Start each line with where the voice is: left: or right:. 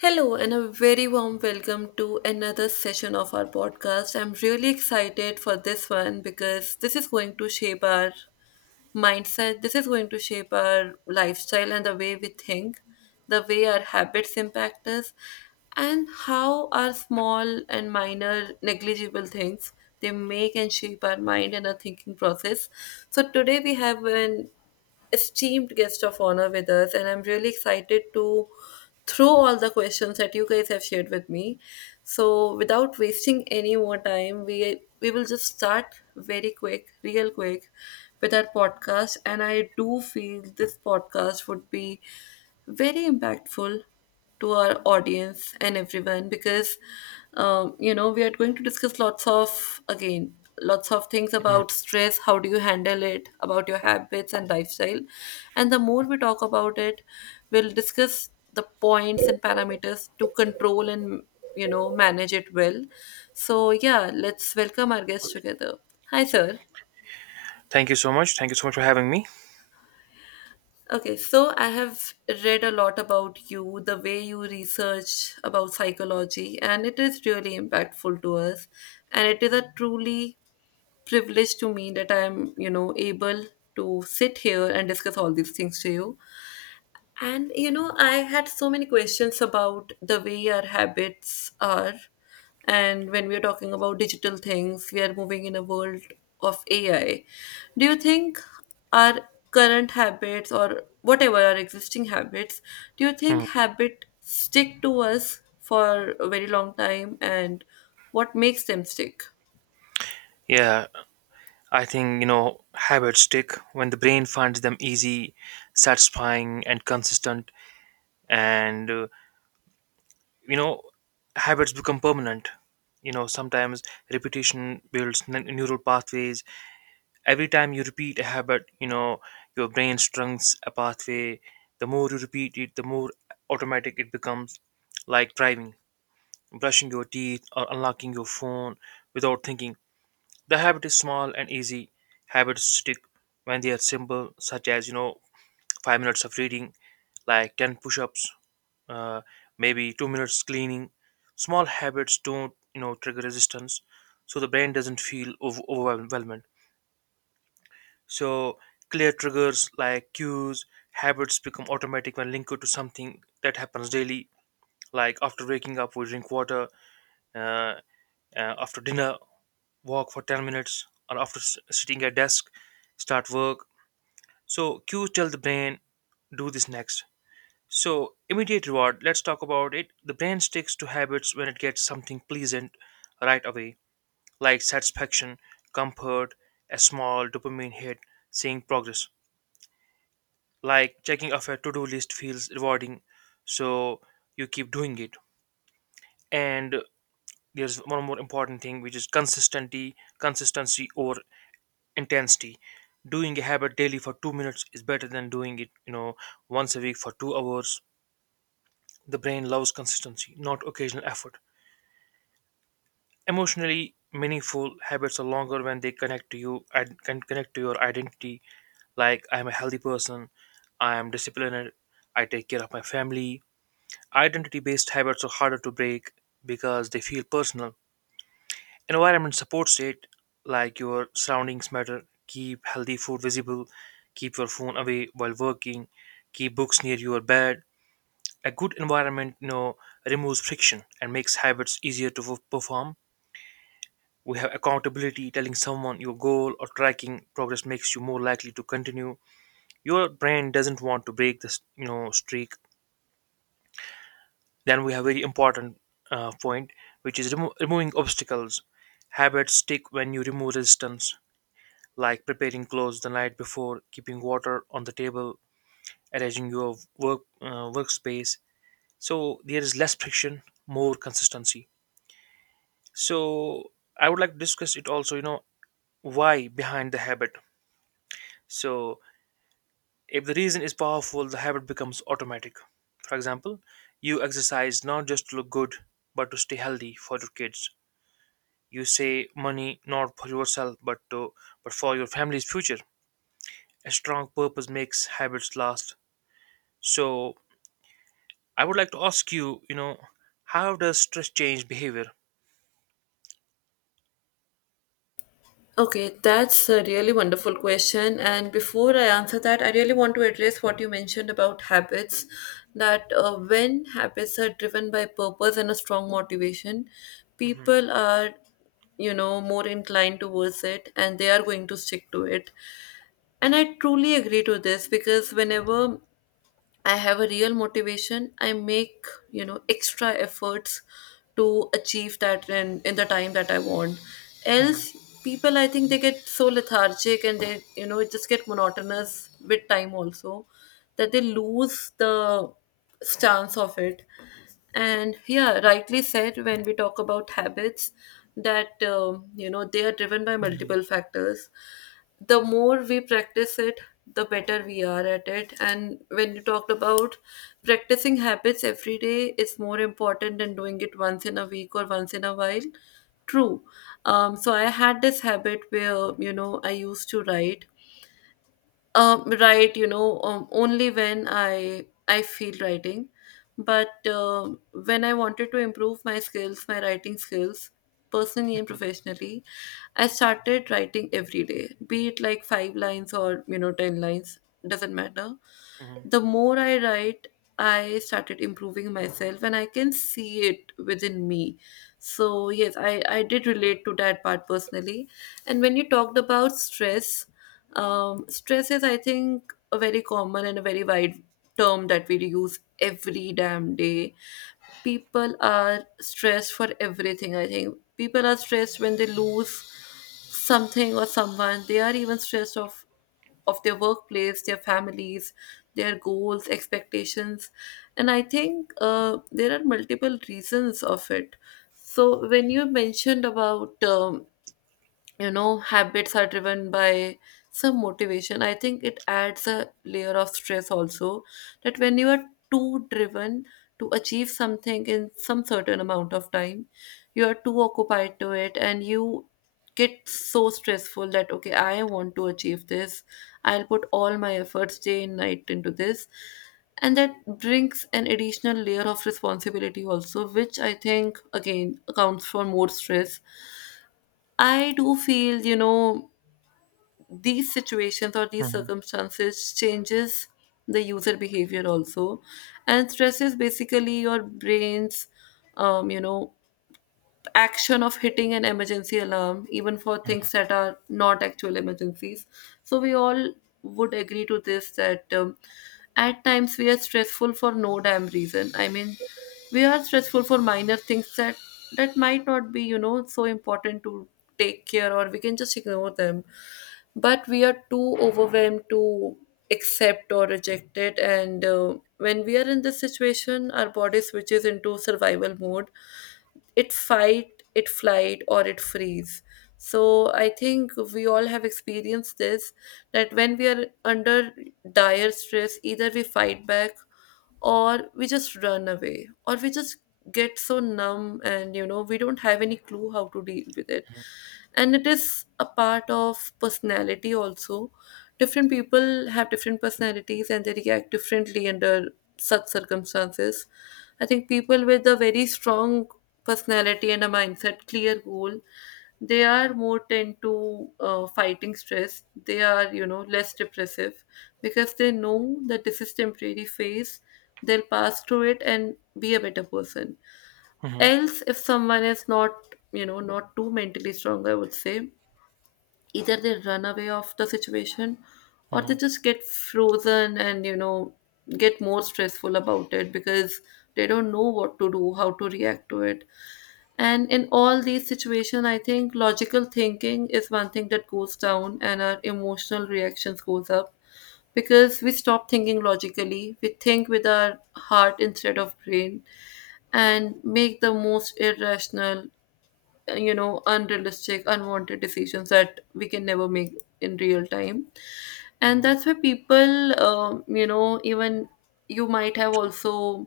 left: Hello, and a very warm welcome to another session of our podcast. I'm really excited for this one because this is going to shape our mindset, this is going to shape our lifestyle and the way we think, the way our habits impact us, and how our small and minor negligible things they make and shape our mind and our thinking process. So, today we have an esteemed guest of honor with us, and I'm really excited to throw all the questions that you guys have shared with me. So, without wasting any more time, we will just start very quick, real quick, with our podcast. And I do feel this podcast would be very impactful to our audience and everyone because we are going to discuss lots of, again, lots of things
right: Mm.
left: about stress, how do you handle it, about your habits and lifestyle, and the more we talk about it, we'll discuss the points and parameters to control and, you know, manage it well. So yeah, let's welcome our guests together. Hi sir.
right: Thank you so much. Thank you so much for having me.
left: Okay, so I have read a lot about you, the way you research about psychology, and it is really impactful to us. And it is a truly privilege to me that I am, you know, able to sit here and discuss all these things to you. And you know, I had so many questions about the way our habits are. And when we're talking about digital things, we are moving in a world of AI. Do you think our current habits or whatever our existing habits, do you think
right: Hmm.
left: habit stick to us for a very long time and what makes them stick?
right: Yeah, I think, you know, habits stick when the brain finds them easy, satisfying, and consistent. And, you know, habits become permanent. You know, sometimes repetition builds neural pathways. Every time you repeat a habit, you know, your brain strings a pathway. The more you repeat it, the more automatic it becomes, like driving, brushing your teeth, or unlocking your phone without thinking. The habit is small and easy. Habits stick when they are simple, such as you know, 5 minutes of reading, like 10 push-ups, uh, maybe 2 minutes cleaning. Small habits don't you know trigger resistance, so the brain doesn't feel overwhelmed. So clear triggers like cues, habits become automatic when linked to something that happens daily. Like after waking up, we drink water. Uh, After dinner, walk for 10 minutes, or after sitting at desk, start work. So cues tell the brain, do this next. So immediate reward, let's talk about it. The brain sticks to habits when it gets something pleasant right away, like satisfaction, comfort, a small dopamine hit, seeing progress. Like checking off a to-do list feels rewarding, so you keep doing it. And there's one more important thing which is consistency or intensity. Doing a habit daily for 2 minutes is better than doing it, you know, once a week for 2 hours. The brain loves consistency, not occasional effort. Emotionally meaningful habits are longer when they connect to you and can connect to your identity. Like I am a healthy person, I am disciplined, I take care of my family. Identity-based habits are harder to break because they feel personal. Environment supports it, like your surroundings matter. Keep healthy food visible, keep your phone away while working, keep books near your bed. A good environment you know, removes friction and makes habits easier to perform. We have accountability, telling someone your goal or tracking progress makes you more likely to continue. Your brain doesn't want to break this, you know, streak. Then we have very important point, which is removing obstacles. Habits stick when you remove resistance, like preparing clothes the night before, keeping water on the table, arranging your work workspace. So there is less friction, more consistency. So I would like to discuss it also, you know, why behind the habit. So if the reason is powerful, the habit becomes automatic. For example, you exercise not just to look good, but to stay healthy for your kids. You save money not for yourself, but for your family's future. A strong purpose makes habits last. So I would like to ask you, you know, how does stress change behavior?
left: Okay, that's a really wonderful question. And before I answer that, I really want to address what you mentioned about habits. That when habits are driven by purpose and a strong motivation,
right: Mhm,
left: people are, you know, more inclined towards it and they are going to stick to it. And I truly agree to this because whenever I have a real motivation, I make, you know, extra efforts to achieve that in the time that I want.
right: mhm,
left: Else, people, I think they get so lethargic and they, you know, it just get monotonous with time also that they lose the stance of it. And yeah, rightly said, when we talk about habits that, you know, they are driven by
right: mhm,
left: multiple factors, the more we practice it, the better we are at it. And when you talked about practicing habits every day, it's more important than doing it once in a week or once in a while. True. So I had this habit where, you know, I used to write only when I feel writing, but when I wanted to improve my skills, my writing skills, personally and professionally, I started writing every day, be it like five lines or, you know, ten lines, doesn't matter.
right: mhm,
left: The more I write, I started improving myself, and I can see it within me. So yes, I did relate to that part personally. And when you talked about stress, stress is, I think, a very common and a very wide term that we use every damn day. People are stressed for everything, I think. People are stressed when they lose something or someone. They are even stressed of their workplace, their families, their goals, expectations. And I think there are multiple reasons of it. So when you mentioned about you know, habits are driven by some motivation, I think it adds a layer of stress also, that when you are too driven to achieve something in some certain amount of time, you are too occupied to it and you get so stressful that okay, I want to achieve this, I'll put all my efforts day and night into this, and that brings an additional layer of responsibility also, which I think again accounts for more stress. I do feel, you know, these situations or these
right: mhm,
left: circumstances changes the user behavior also, and stresses basically your brain's, you know, action of hitting an emergency alarm, even for things that are not actual emergencies. So we all would agree to this that, at times we are stressful for no damn reason. I mean, we are stressful for minor things that might not be, you know, so important to take care, or we can just ignore them, but we are too overwhelmed to accept or reject it. And when we are in this situation, our body switches into survival mode. It fight, it flight, or it freeze. So I think we all have experienced this, that when we are under dire stress, either we fight back, or we just run away, or we just get so numb and, you know, we don't have any clue how to deal with it. And it is a part of personality also. Different people have different personalities and they react differently under such circumstances. I think people with a very strong personality and a mindset, clear goal. They are more tend to fighting stress. They are, you know, less depressive because they know that this is temporary phase. They'll pass through it and be a better person.
right: mhm, mhm,
left: Else, if someone is not, you know, not too mentally strong, I would say either they run away of the situation or they
right: mhm,
left: just get frozen, and you know, get more stressful about it because they don't know what to do, how to react to it. And in all these situations, I think logical thinking is one thing that goes down and our emotional reactions goes up, because we stop thinking logically, we think with our heart instead of brain, and make the most irrational, you know, unrealistic, unwanted decisions that we can never make in real time. And
right: mhm.
left: that's why people, you know, even you might have
right: True.
left: also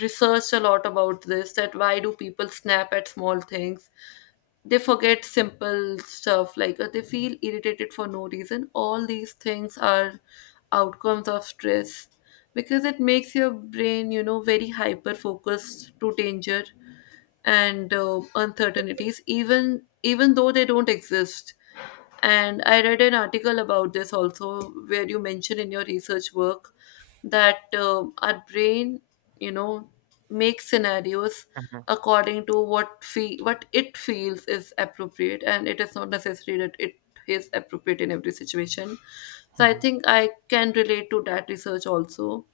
left: researched a lot about this, that why do people snap at small things, they forget simple stuff, like they feel irritated for no reason. All these things are outcomes of stress, because it makes your brain, you know, very hyper focused to danger and, uncertainties, even though they don't exist. And I read an article about this also, where you mention in your research work that, our brain, you know, makes scenarios according to what what it feels is appropriate, and it is not necessary that it is appropriate in every situation. So I
right: Mhm,
left: think I can relate to that research also.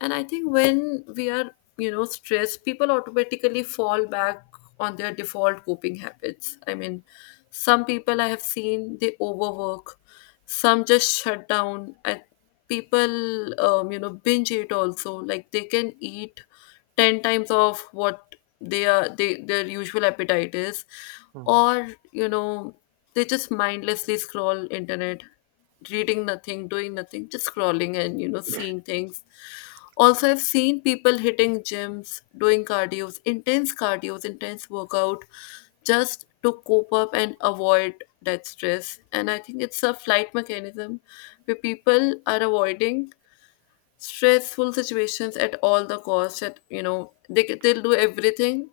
left: And I think when we are, you know, stressed, people automatically fall back on their default coping habits. I mean, some people I have seen they overwork, some just shut down. People, you know, binge eat also. Like they can eat 10 times of what they their usual appetite is,
right: mhm.
left: or you know, they just mindlessly scroll internet, reading nothing, doing nothing, just scrolling and, you know, seeing things. Also, I've seen people hitting gyms doing cardios, intense cardios, intense workout, just to cope up and avoid that stress. And I think it's a flight mechanism where people are avoiding stressful situations at all the cost, at you know, they they'll do everything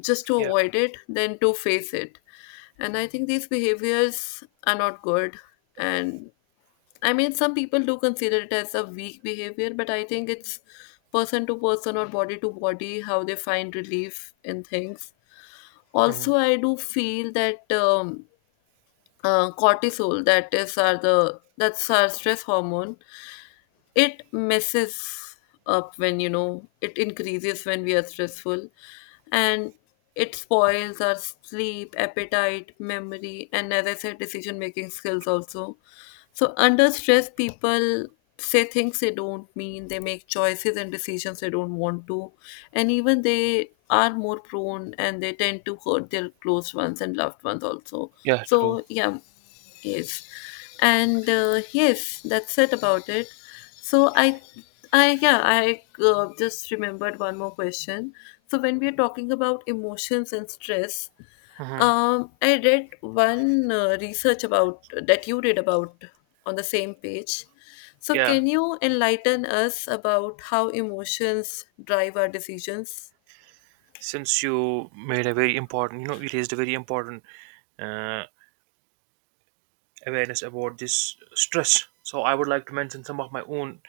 left: just to
right: Yeah.
left: avoid it than to face it. And I think these behaviors are not good. And I mean, some people do consider it as a weak behavior, but I think it's person to person or body to body how they find relief in things. Also,
right: Mhm.
left: I do feel that, cortisol, that is, are the that's our stress hormone, it messes up when, you know, it increases when we are stressful. And it spoils our sleep, appetite, memory, and as I said, decision making skills also. So under stress, people say things they don't mean, they make choices and decisions they don't want to, and even they are more prone and they tend to hurt their close ones and loved ones also.
right: Yeah.
left: So
right: True.
left: yeah. Yes, and yes, that's it about it. So I Yeah, I just remembered one more question. So when we are talking about emotions and stress,
right: Mhm.
left: I read one research about that you read about on the same page. So
right: Yeah.
left: can you enlighten us about how emotions drive our decisions?
right: Since you made a very important, you know, you raised a very important uh, awareness about this stress. So I would like to mention some of my own,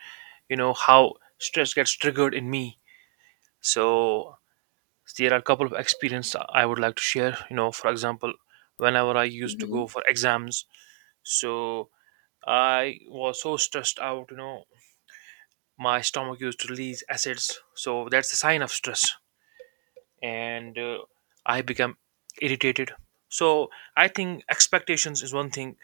right: you know, how stress gets triggered in me. So there are a couple of experience I would like to share. You know, for example, whenever I used to
left: Hmm.
right: go for exams, so I was so stressed out. You know, my stomach used to release acids. So that's a sign of stress. And I become irritated. So I think expectations is one thing,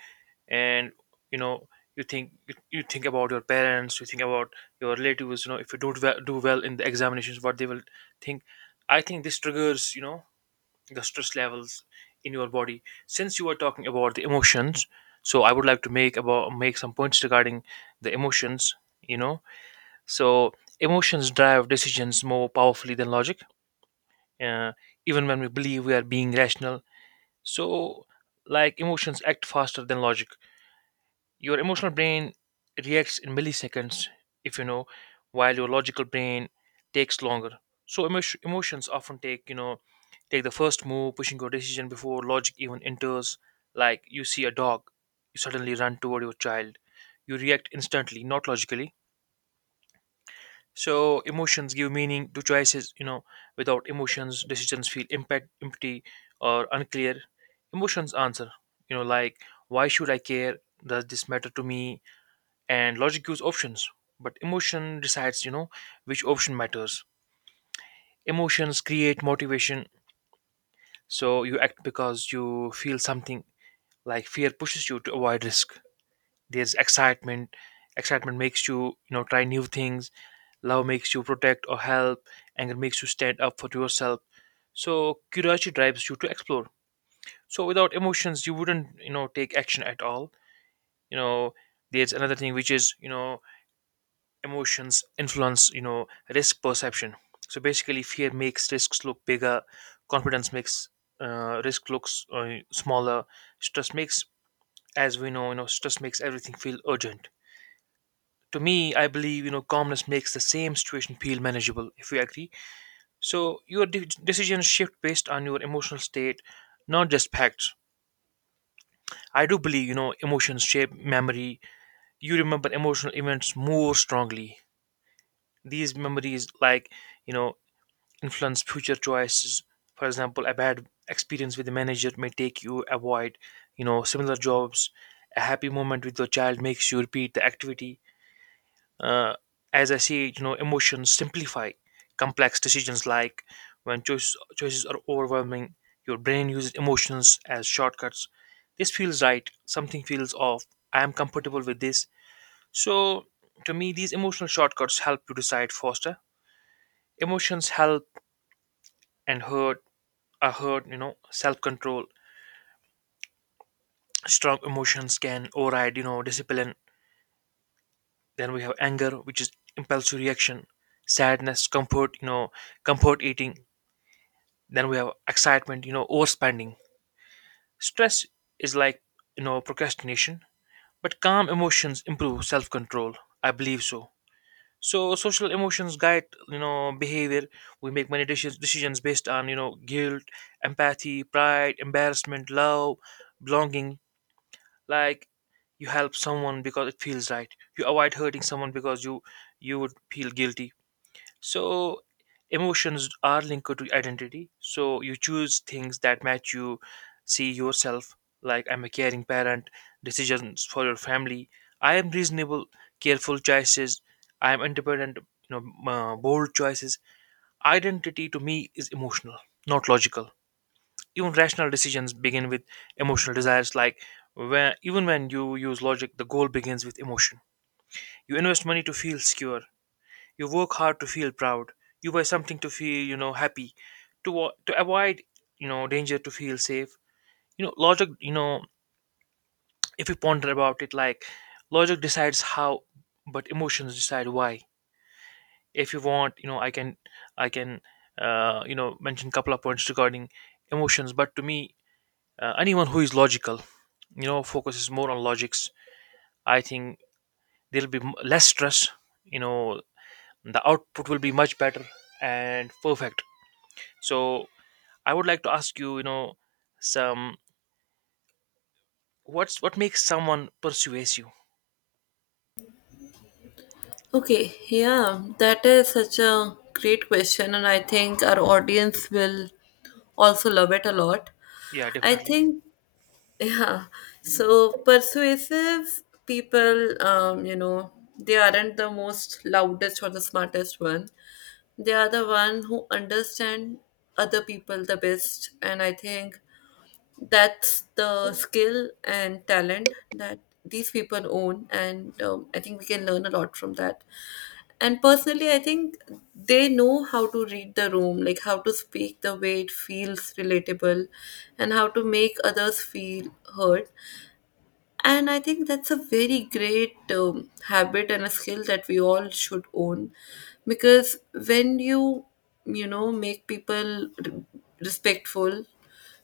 right: and you know you think about your parents, you think about your relatives. You know if you don't well, do well in the examinations, what they will think. I think this triggers you know the stress levels in your body. Since you were talking about the emotions, so I would like to make some points regarding the emotions. You know, so emotions drive decisions more powerfully than logic, uh, even when we believe we are being rational. So, like emotions act faster than logic. Your emotional brain reacts in milliseconds, if you know, while your logical brain takes longer. So, emotions often take the first move, pushing your decision before logic even enters. Like you see a dog, you suddenly run toward your child. You react instantly, not logically. So emotions give meaning to choices. You know, without emotions, decisions feel empty, or unclear. Emotions answer. You know, like why should I care? Does this matter to me? And logic gives options, but emotion decides. You know, which option matters. Emotions create motivation, so you act because you feel something. Like fear pushes you to avoid risk. There's excitement. Excitement makes you, you know, try new things. Love makes you protect or help. Anger makes you stand up for yourself. So curiosity drives you to explore. So without emotions, you wouldn't, you know, take action at all. You know, there's another thing which is, you know, emotions influence, you know, risk perception. So basically, fear makes risks look bigger. Confidence makes risk looks smaller. Stress makes, as we know, you know, stress makes everything feel urgent. To me, I believe, you know, calmness makes the same situation feel manageable. If you agree. So your decisions shift based on your emotional state, not just facts. I do believe, you know, emotions shape memory. You remember emotional events more strongly. These memories, like, you know, influence future choices. For example, a bad experience with the manager may take you avoid, you know, similar jobs. A happy moment with your child makes you repeat the activity. uh, as I see, you know, emotions simplify complex decisions. Like when choices are overwhelming, your brain uses emotions as shortcuts. This feels right. Something feels off. I am comfortable with this. So, to me, these emotional shortcuts help you decide faster. Emotions help and hurt are hurt. You know, self-control. Strong emotions can override, you know, discipline. Then we have anger, which is impulsive reaction. Sadness, comfort, you know, comfort eating. Then we have excitement, you know, overspending. Stress is like, you know, procrastination, but calm emotions improve self control. I believe so. So social emotions guide, you know, behavior. We make many decisions based on, you know, guilt, empathy, pride, embarrassment, love, belonging. Like you help someone because it feels right. You avoid hurting someone because you would feel guilty. So emotions are linked to identity. So you choose things that match you see yourself. Like I'm a caring parent, decisions for your family. I am reasonable, careful choices. I am independent, bold choices. Identity to me is emotional, not logical. Even rational decisions begin with emotional desires. Like even when you use logic, the goal begins with emotion. You invest money to feel secure. You work hard to feel proud. You wear something to feel, you know, happy. To avoid, you know, danger to feel safe. You know, logic. You know, if you ponder about it, like logic decides how, but emotions decide why. If you want, you know, I can, you know, mention couple of points regarding emotions. But to me, anyone who is logical, you know, focuses more on logics. I think there'll be less stress. You know, the output will be much better and perfect. So I would like to ask you, you know, some what's what makes someone persuades you?
left: Okay, yeah, that is such a great question, and I think our audience will also love it a lot.
right: Yeah,
left: I
right: definitely.
left: think, yeah, so persuasive people, you know, they aren't the most loudest or the smartest one. They are the one who understand other people the best. And I think that's the skill and talent that these people own. And I think we can learn a lot from that, and personally, I think they know how to read the room, like how to speak the way it feels relatable and how to make others feel heard. And I think that's a very great habit and a skill that we all should own. Because when you, make people respectful,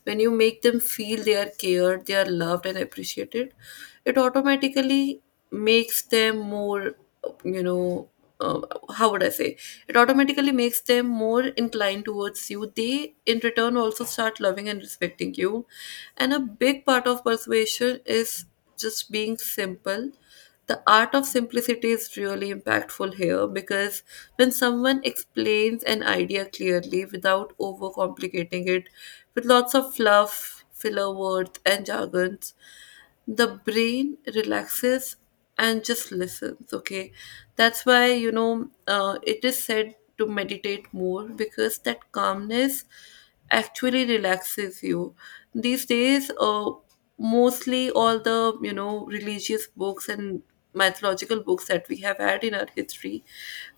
left: when you make them feel they are cared, they are loved and appreciated, it automatically makes them more, you know, uh, how would I say? It automatically makes them more inclined towards you. They, in return, also start loving and respecting you. And a big part of persuasion is just being simple. The art of simplicity is really impactful here, because when someone explains an idea clearly without overcomplicating it with lots of fluff, filler words, and jargons, the brain relaxes and just listens. Okay, that's why, it is said to meditate more, because that calmness actually relaxes you. These days, mostly all the, religious books and mythological books that we have had in our history,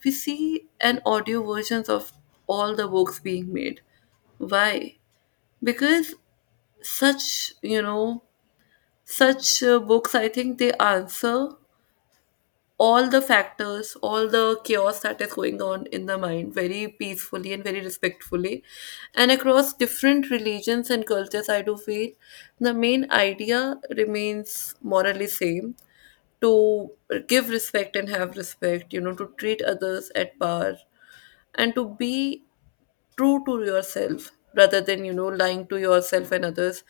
left: we see an audio versions of all the books being made. Why? Because such, books, I think they answer all the factors, all the chaos that is going on in the mind very peacefully and very respectfully. And across different religions and cultures, I do feel the main idea remains morally same, to give respect and have respect, you know, to treat others at par, and to be true to yourself rather than, lying to yourself and others.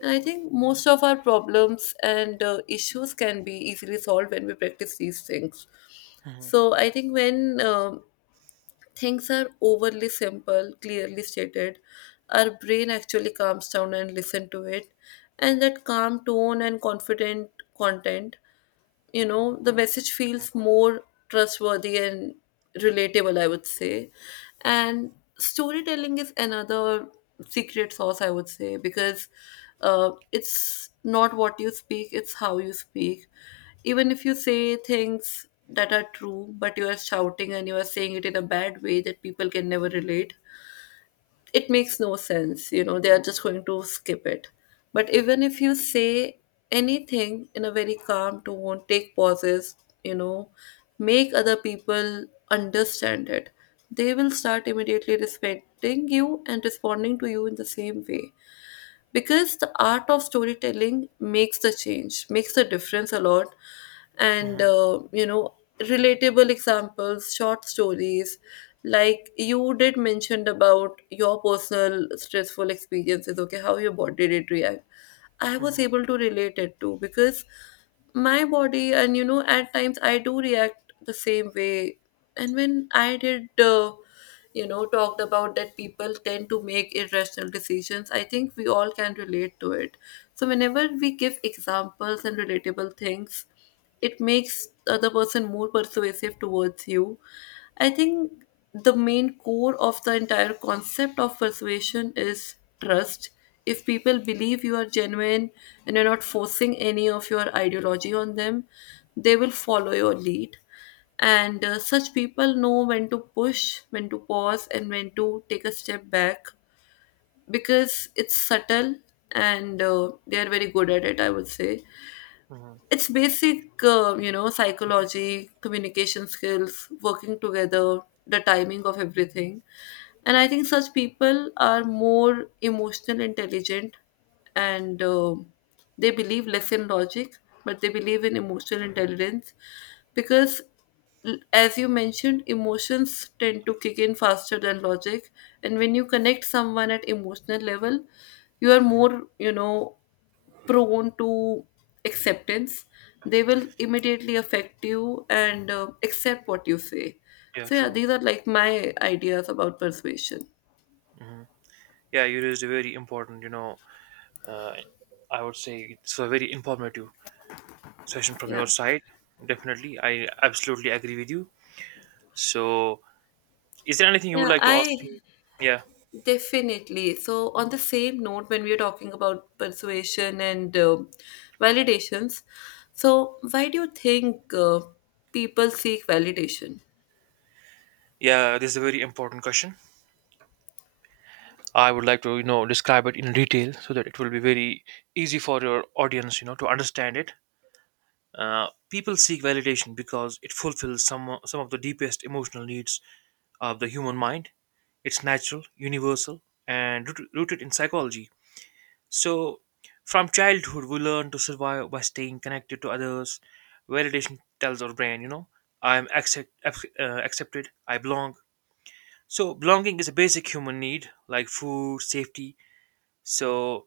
left: And I think most of our problems and issues can be easily solved when we practice these things.
right: Mm-hmm.
left: So I think when things are overly simple, clearly stated, our brain actually calms down and listen to it. And that calm tone and confident content, you know, the message feels more trustworthy and relatable, I would say. And storytelling is another secret sauce, I would say, because it's not what you speak, it's how you speak. Even if you say things that are true but you are shouting and you are saying it in a bad way that people can never relate, it makes no sense. You know, they are just going to skip it. But even if you say anything in a very calm tone, take pauses, you know, make other people understand it, they will start immediately respecting you and responding to you in the same way, because the art of storytelling makes the change, makes the difference a lot. and
right: Hmm.
left: uh, you know relatable examples, short stories, like you did mentioned about your personal stressful experiences. Okay, how your body did react, I was
right: Hmm.
left: able to relate it to, because my body, and, you know, at times I do react the same way. And when I did, talked about that people tend to make irrational decisions, I think we all can relate to it. So whenever we give examples and relatable things, it makes the other person more persuasive towards you. I think the main core of the entire concept of persuasion is trust. If people believe you are genuine and you're not forcing any of your ideology on them, they will follow your lead. And such people know when to push, when to pause, and when to take a step back, because it's subtle, and they are very good at it, I would say.
right: Hmm.
left: It's basic, psychology, communication skills, working together, the timing of everything. And I think such people are more emotional intelligent, and they believe less in logic, but they believe in emotional intelligence, because, as you mentioned, emotions tend to kick in faster than logic. And when you connect someone at emotional level, you are
right: Hmm.
left: more, you know, prone to acceptance. They will immediately affect you and accept what you say.
right: Yeah,
left: So yeah,
right: true.
left: these are like my ideas about persuasion.
right: Hmm. Yeah, you raised a very important, you know, uh, I would say it's a very informative session from
left: Yeah.
right: your side. Definitely, I absolutely agree with you. So, is there anything you
left: yeah
right: would like to ask
left: i
right: me? Yeah,
left: definitely. So on the same note, when we are talking about persuasion and validations, so why do you think people seek validation?
right: yeah, this is a very important question. I would like to, you know, describe it in detail so that it will be very easy for your audience, you know, to understand it. People seek validation because it fulfills some of the deepest emotional needs of the human mind. It's natural, universal, and rooted in psychology. So, from childhood, we learn to survive by staying connected to others. Validation tells our brain, you know, I'm accepted, I belong. So, belonging is a basic human need like food, safety. So,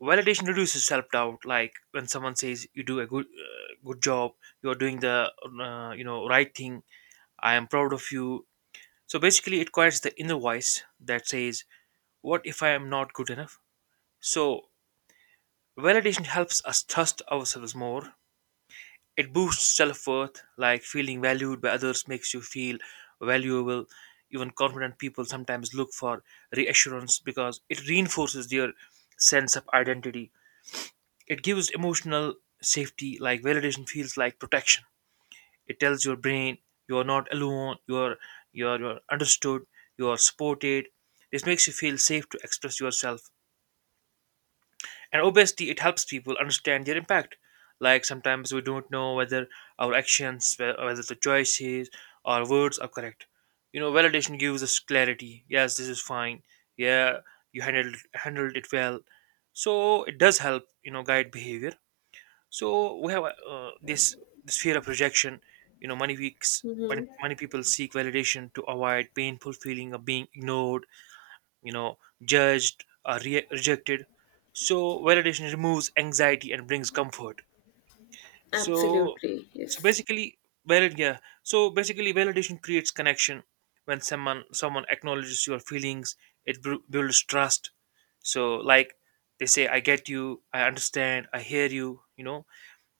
right: validation reduces self doubt. Like when someone says you do a good job, you are doing the you know right thing. I am proud of you. So basically, it quiets the inner voice that says, "What if I am not good enough?" So validation helps us trust ourselves more. It boosts self worth. Like feeling valued by others makes you feel valuable. Even confident people sometimes look for reassurance because it reinforces their sense of identity. It gives emotional safety, like validation feels like protection. It tells your brain you are not alone, you are understood, you are supported. This makes you feel safe to express yourself. And obviously, it helps people understand their impact. Like sometimes we don't know whether our whether the choices or words are correct. You know, validation gives us clarity. Yes, this is fine. Yeah, you handled it well. So it does help, you know, guide behavior. So we have this fear of rejection. You know many
left: Hmm.
right: many people seek validation to avoid painful feeling of being ignored, you know, judged or rejected. So validation removes anxiety and brings comfort. so
left: Absolutely,
right: so
left: yes.
right: basically so basically validation creates connection. When someone acknowledges your feelings, it builds trust. So like they say, I get you, I understand, I hear you. You know,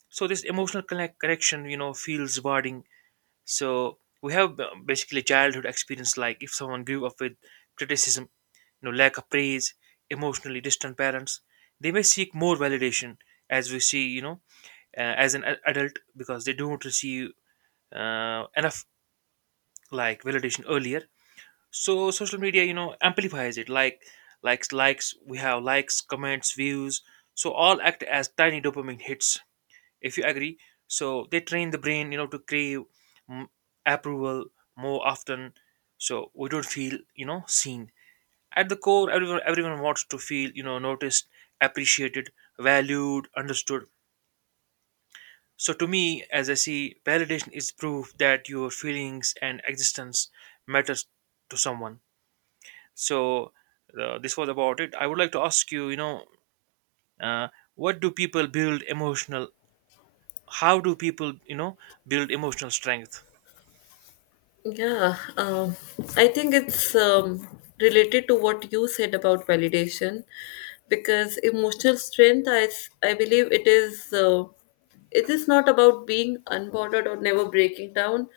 right: so this emotional connection you know feels rewarding. So we have basically childhood experience, like if someone grew up with criticism, you know, lack of praise, emotionally distant parents, they may seek more validation as we see, you know, as an adult because they don't receive enough like validation earlier. So social media you know amplifies it, like likes likes we have likes, comments, views, so all act as tiny dopamine hits, if you agree. So they train the brain you know to crave, mm, approval more often. So we don't feel you know seen. At the core, everyone wants to feel you know noticed, appreciated, valued, understood. So to me, as I see, validation is proof that your feelings and existence matters to someone. So this was about it. I would like to ask you, you know, uh, what do people build emotional how do people you know build emotional strength?
left: Yeah, I think it's related to what you said about validation, because emotional strength, I believe it is not about being unbothered or never breaking down.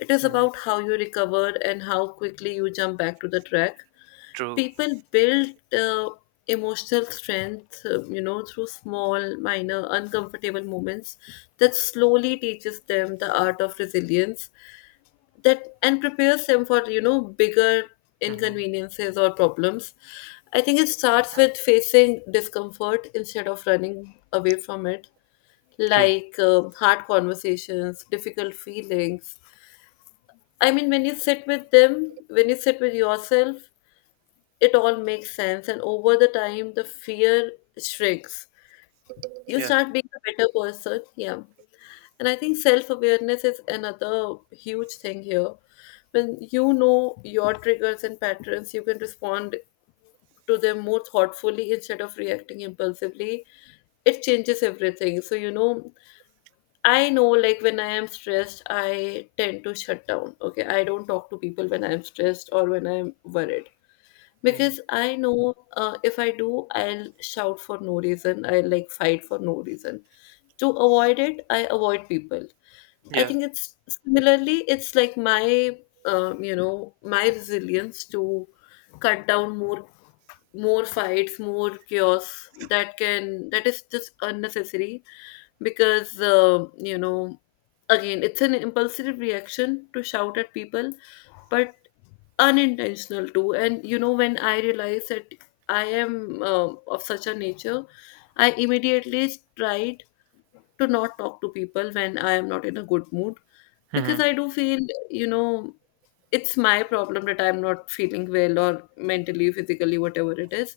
left: It is
right: Mhm.
left: about how you recover and how quickly you jump back to the track.
right: True.
left: People build emotional strength, you know, through small, minor, uncomfortable moments that slowly teaches them the art of resilience, that and prepares them for, you know, bigger
right: Mhm.
left: inconveniences or problems. I think it starts with facing discomfort instead of running away from it,
right: True.
left: like hard conversations, difficult feelings. I mean, when you sit with them, when you sit with yourself, it all makes sense, and over the time the fear shrinks. You
right: Yeah.
left: start being a better person. Yeah. And I think self awareness is another huge thing here. When you know your triggers and patterns, you can respond to them more thoughtfully instead of reacting impulsively. It changes everything. So, you know, I know, like, when I am stressed, I tend to shut down. Okay. I don't talk to people when I'm stressed or when I'm worried,
right: Mhm.
left: because I know, if I do, I'll shout for no reason. I'll like fight for no reason. To avoid it, I avoid people. I
right: Yeah.
left: think it's similarly, it's like my, you know, my resilience to cut down more, more fights, more chaos that can, that is just unnecessary, because, you know, again, it's an impulsive reaction to shout at people, but unintentional too. And you know, when I realized that I am, of such a nature, I immediately tried to not talk to people when I am not in a good mood, because
right: Mhm.
left: I do feel, you know, it's my problem that I'm not feeling well or mentally, physically, whatever it is.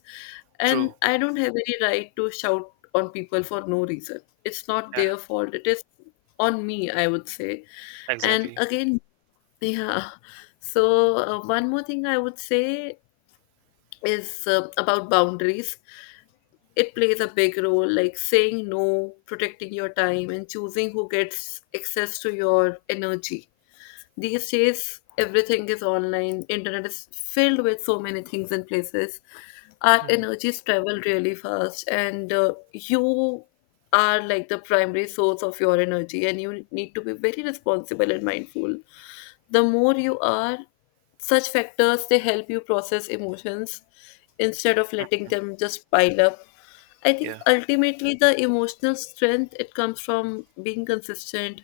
left: And
right: True.
left: I don't have any right to shout on people for no reason. It's not
right: Yeah.
left: their fault. It is on me, I would say. And
right: Exactly.
left: again, yeah. So, one more thing I would say is about boundaries. It plays a big role, like saying no, protecting your time, and choosing who gets access to your energy. These days everything is online, internet is filled with so many things and places, our
right: Mhm.
left: energies travel really fast, and you are like the primary source of your energy, and you need to be very responsible and mindful. The more you are, such factors, they help you process emotions instead of letting them just pile up. I think
right: Yeah.
left: ultimately the emotional strength, it comes from being consistent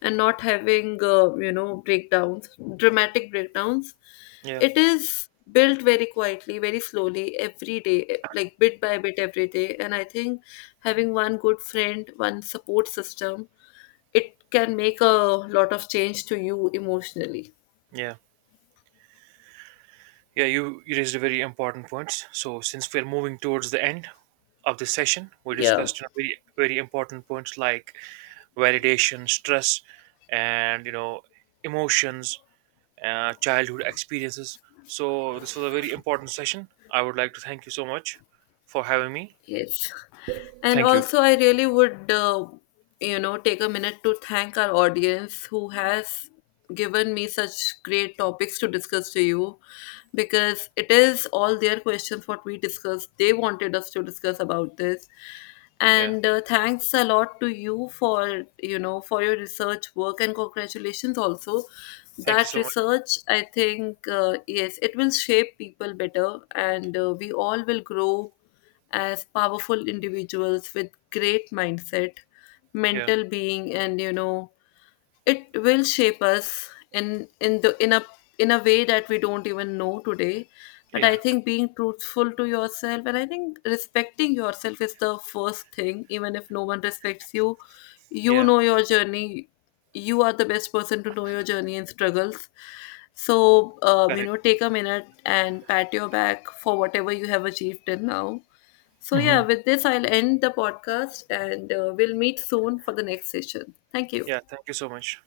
left: and not having, breakdowns, dramatic breakdowns.
right: Yeah.
left: It is built very quietly, very slowly, every day, like bit by bit every day. And I think having one good friend, one support system, it can make a lot of change to you emotionally.
right: Yeah. Yeah. You raised a very important points. So since we're moving towards the end of this session, we
left: Yeah.
right: discussed you know, very very important points like validation, stress, and you know emotions, childhood experiences. So this was a very important session. I would like to thank you so much for having me.
left: Yes. And
right: Thank you.
left: also, I really would, take a minute to thank our audience who has given me such great topics to discuss to you, because it is all their questions what we discussed. They wanted us to discuss about this.
right: Yeah.
left: And thanks a lot to you for, you know, for your research work, and congratulations also.
right: Thank you
left: That
right: so much.
left: research, I think, yes, it will shape people better, and we all will grow as powerful individuals with great mindset,
right: Yeah.
left: mental being, and you know, it will shape us in the in a way that we don't even know today. But I
right: Yeah,
left: think being truthful to yourself, and I think respecting yourself is the first thing. Even if no one respects you, you
right: yeah,
left: know your journey, you are the best person to know your journey and struggles. So you
right: correct.
left: know, take a minute and pat your back for whatever you have achieved till now. So yeah,
right: Hmm.
left: with this I'll end the podcast, and we'll meet soon for the next session. Thank you.
right: Yeah, thank you so much.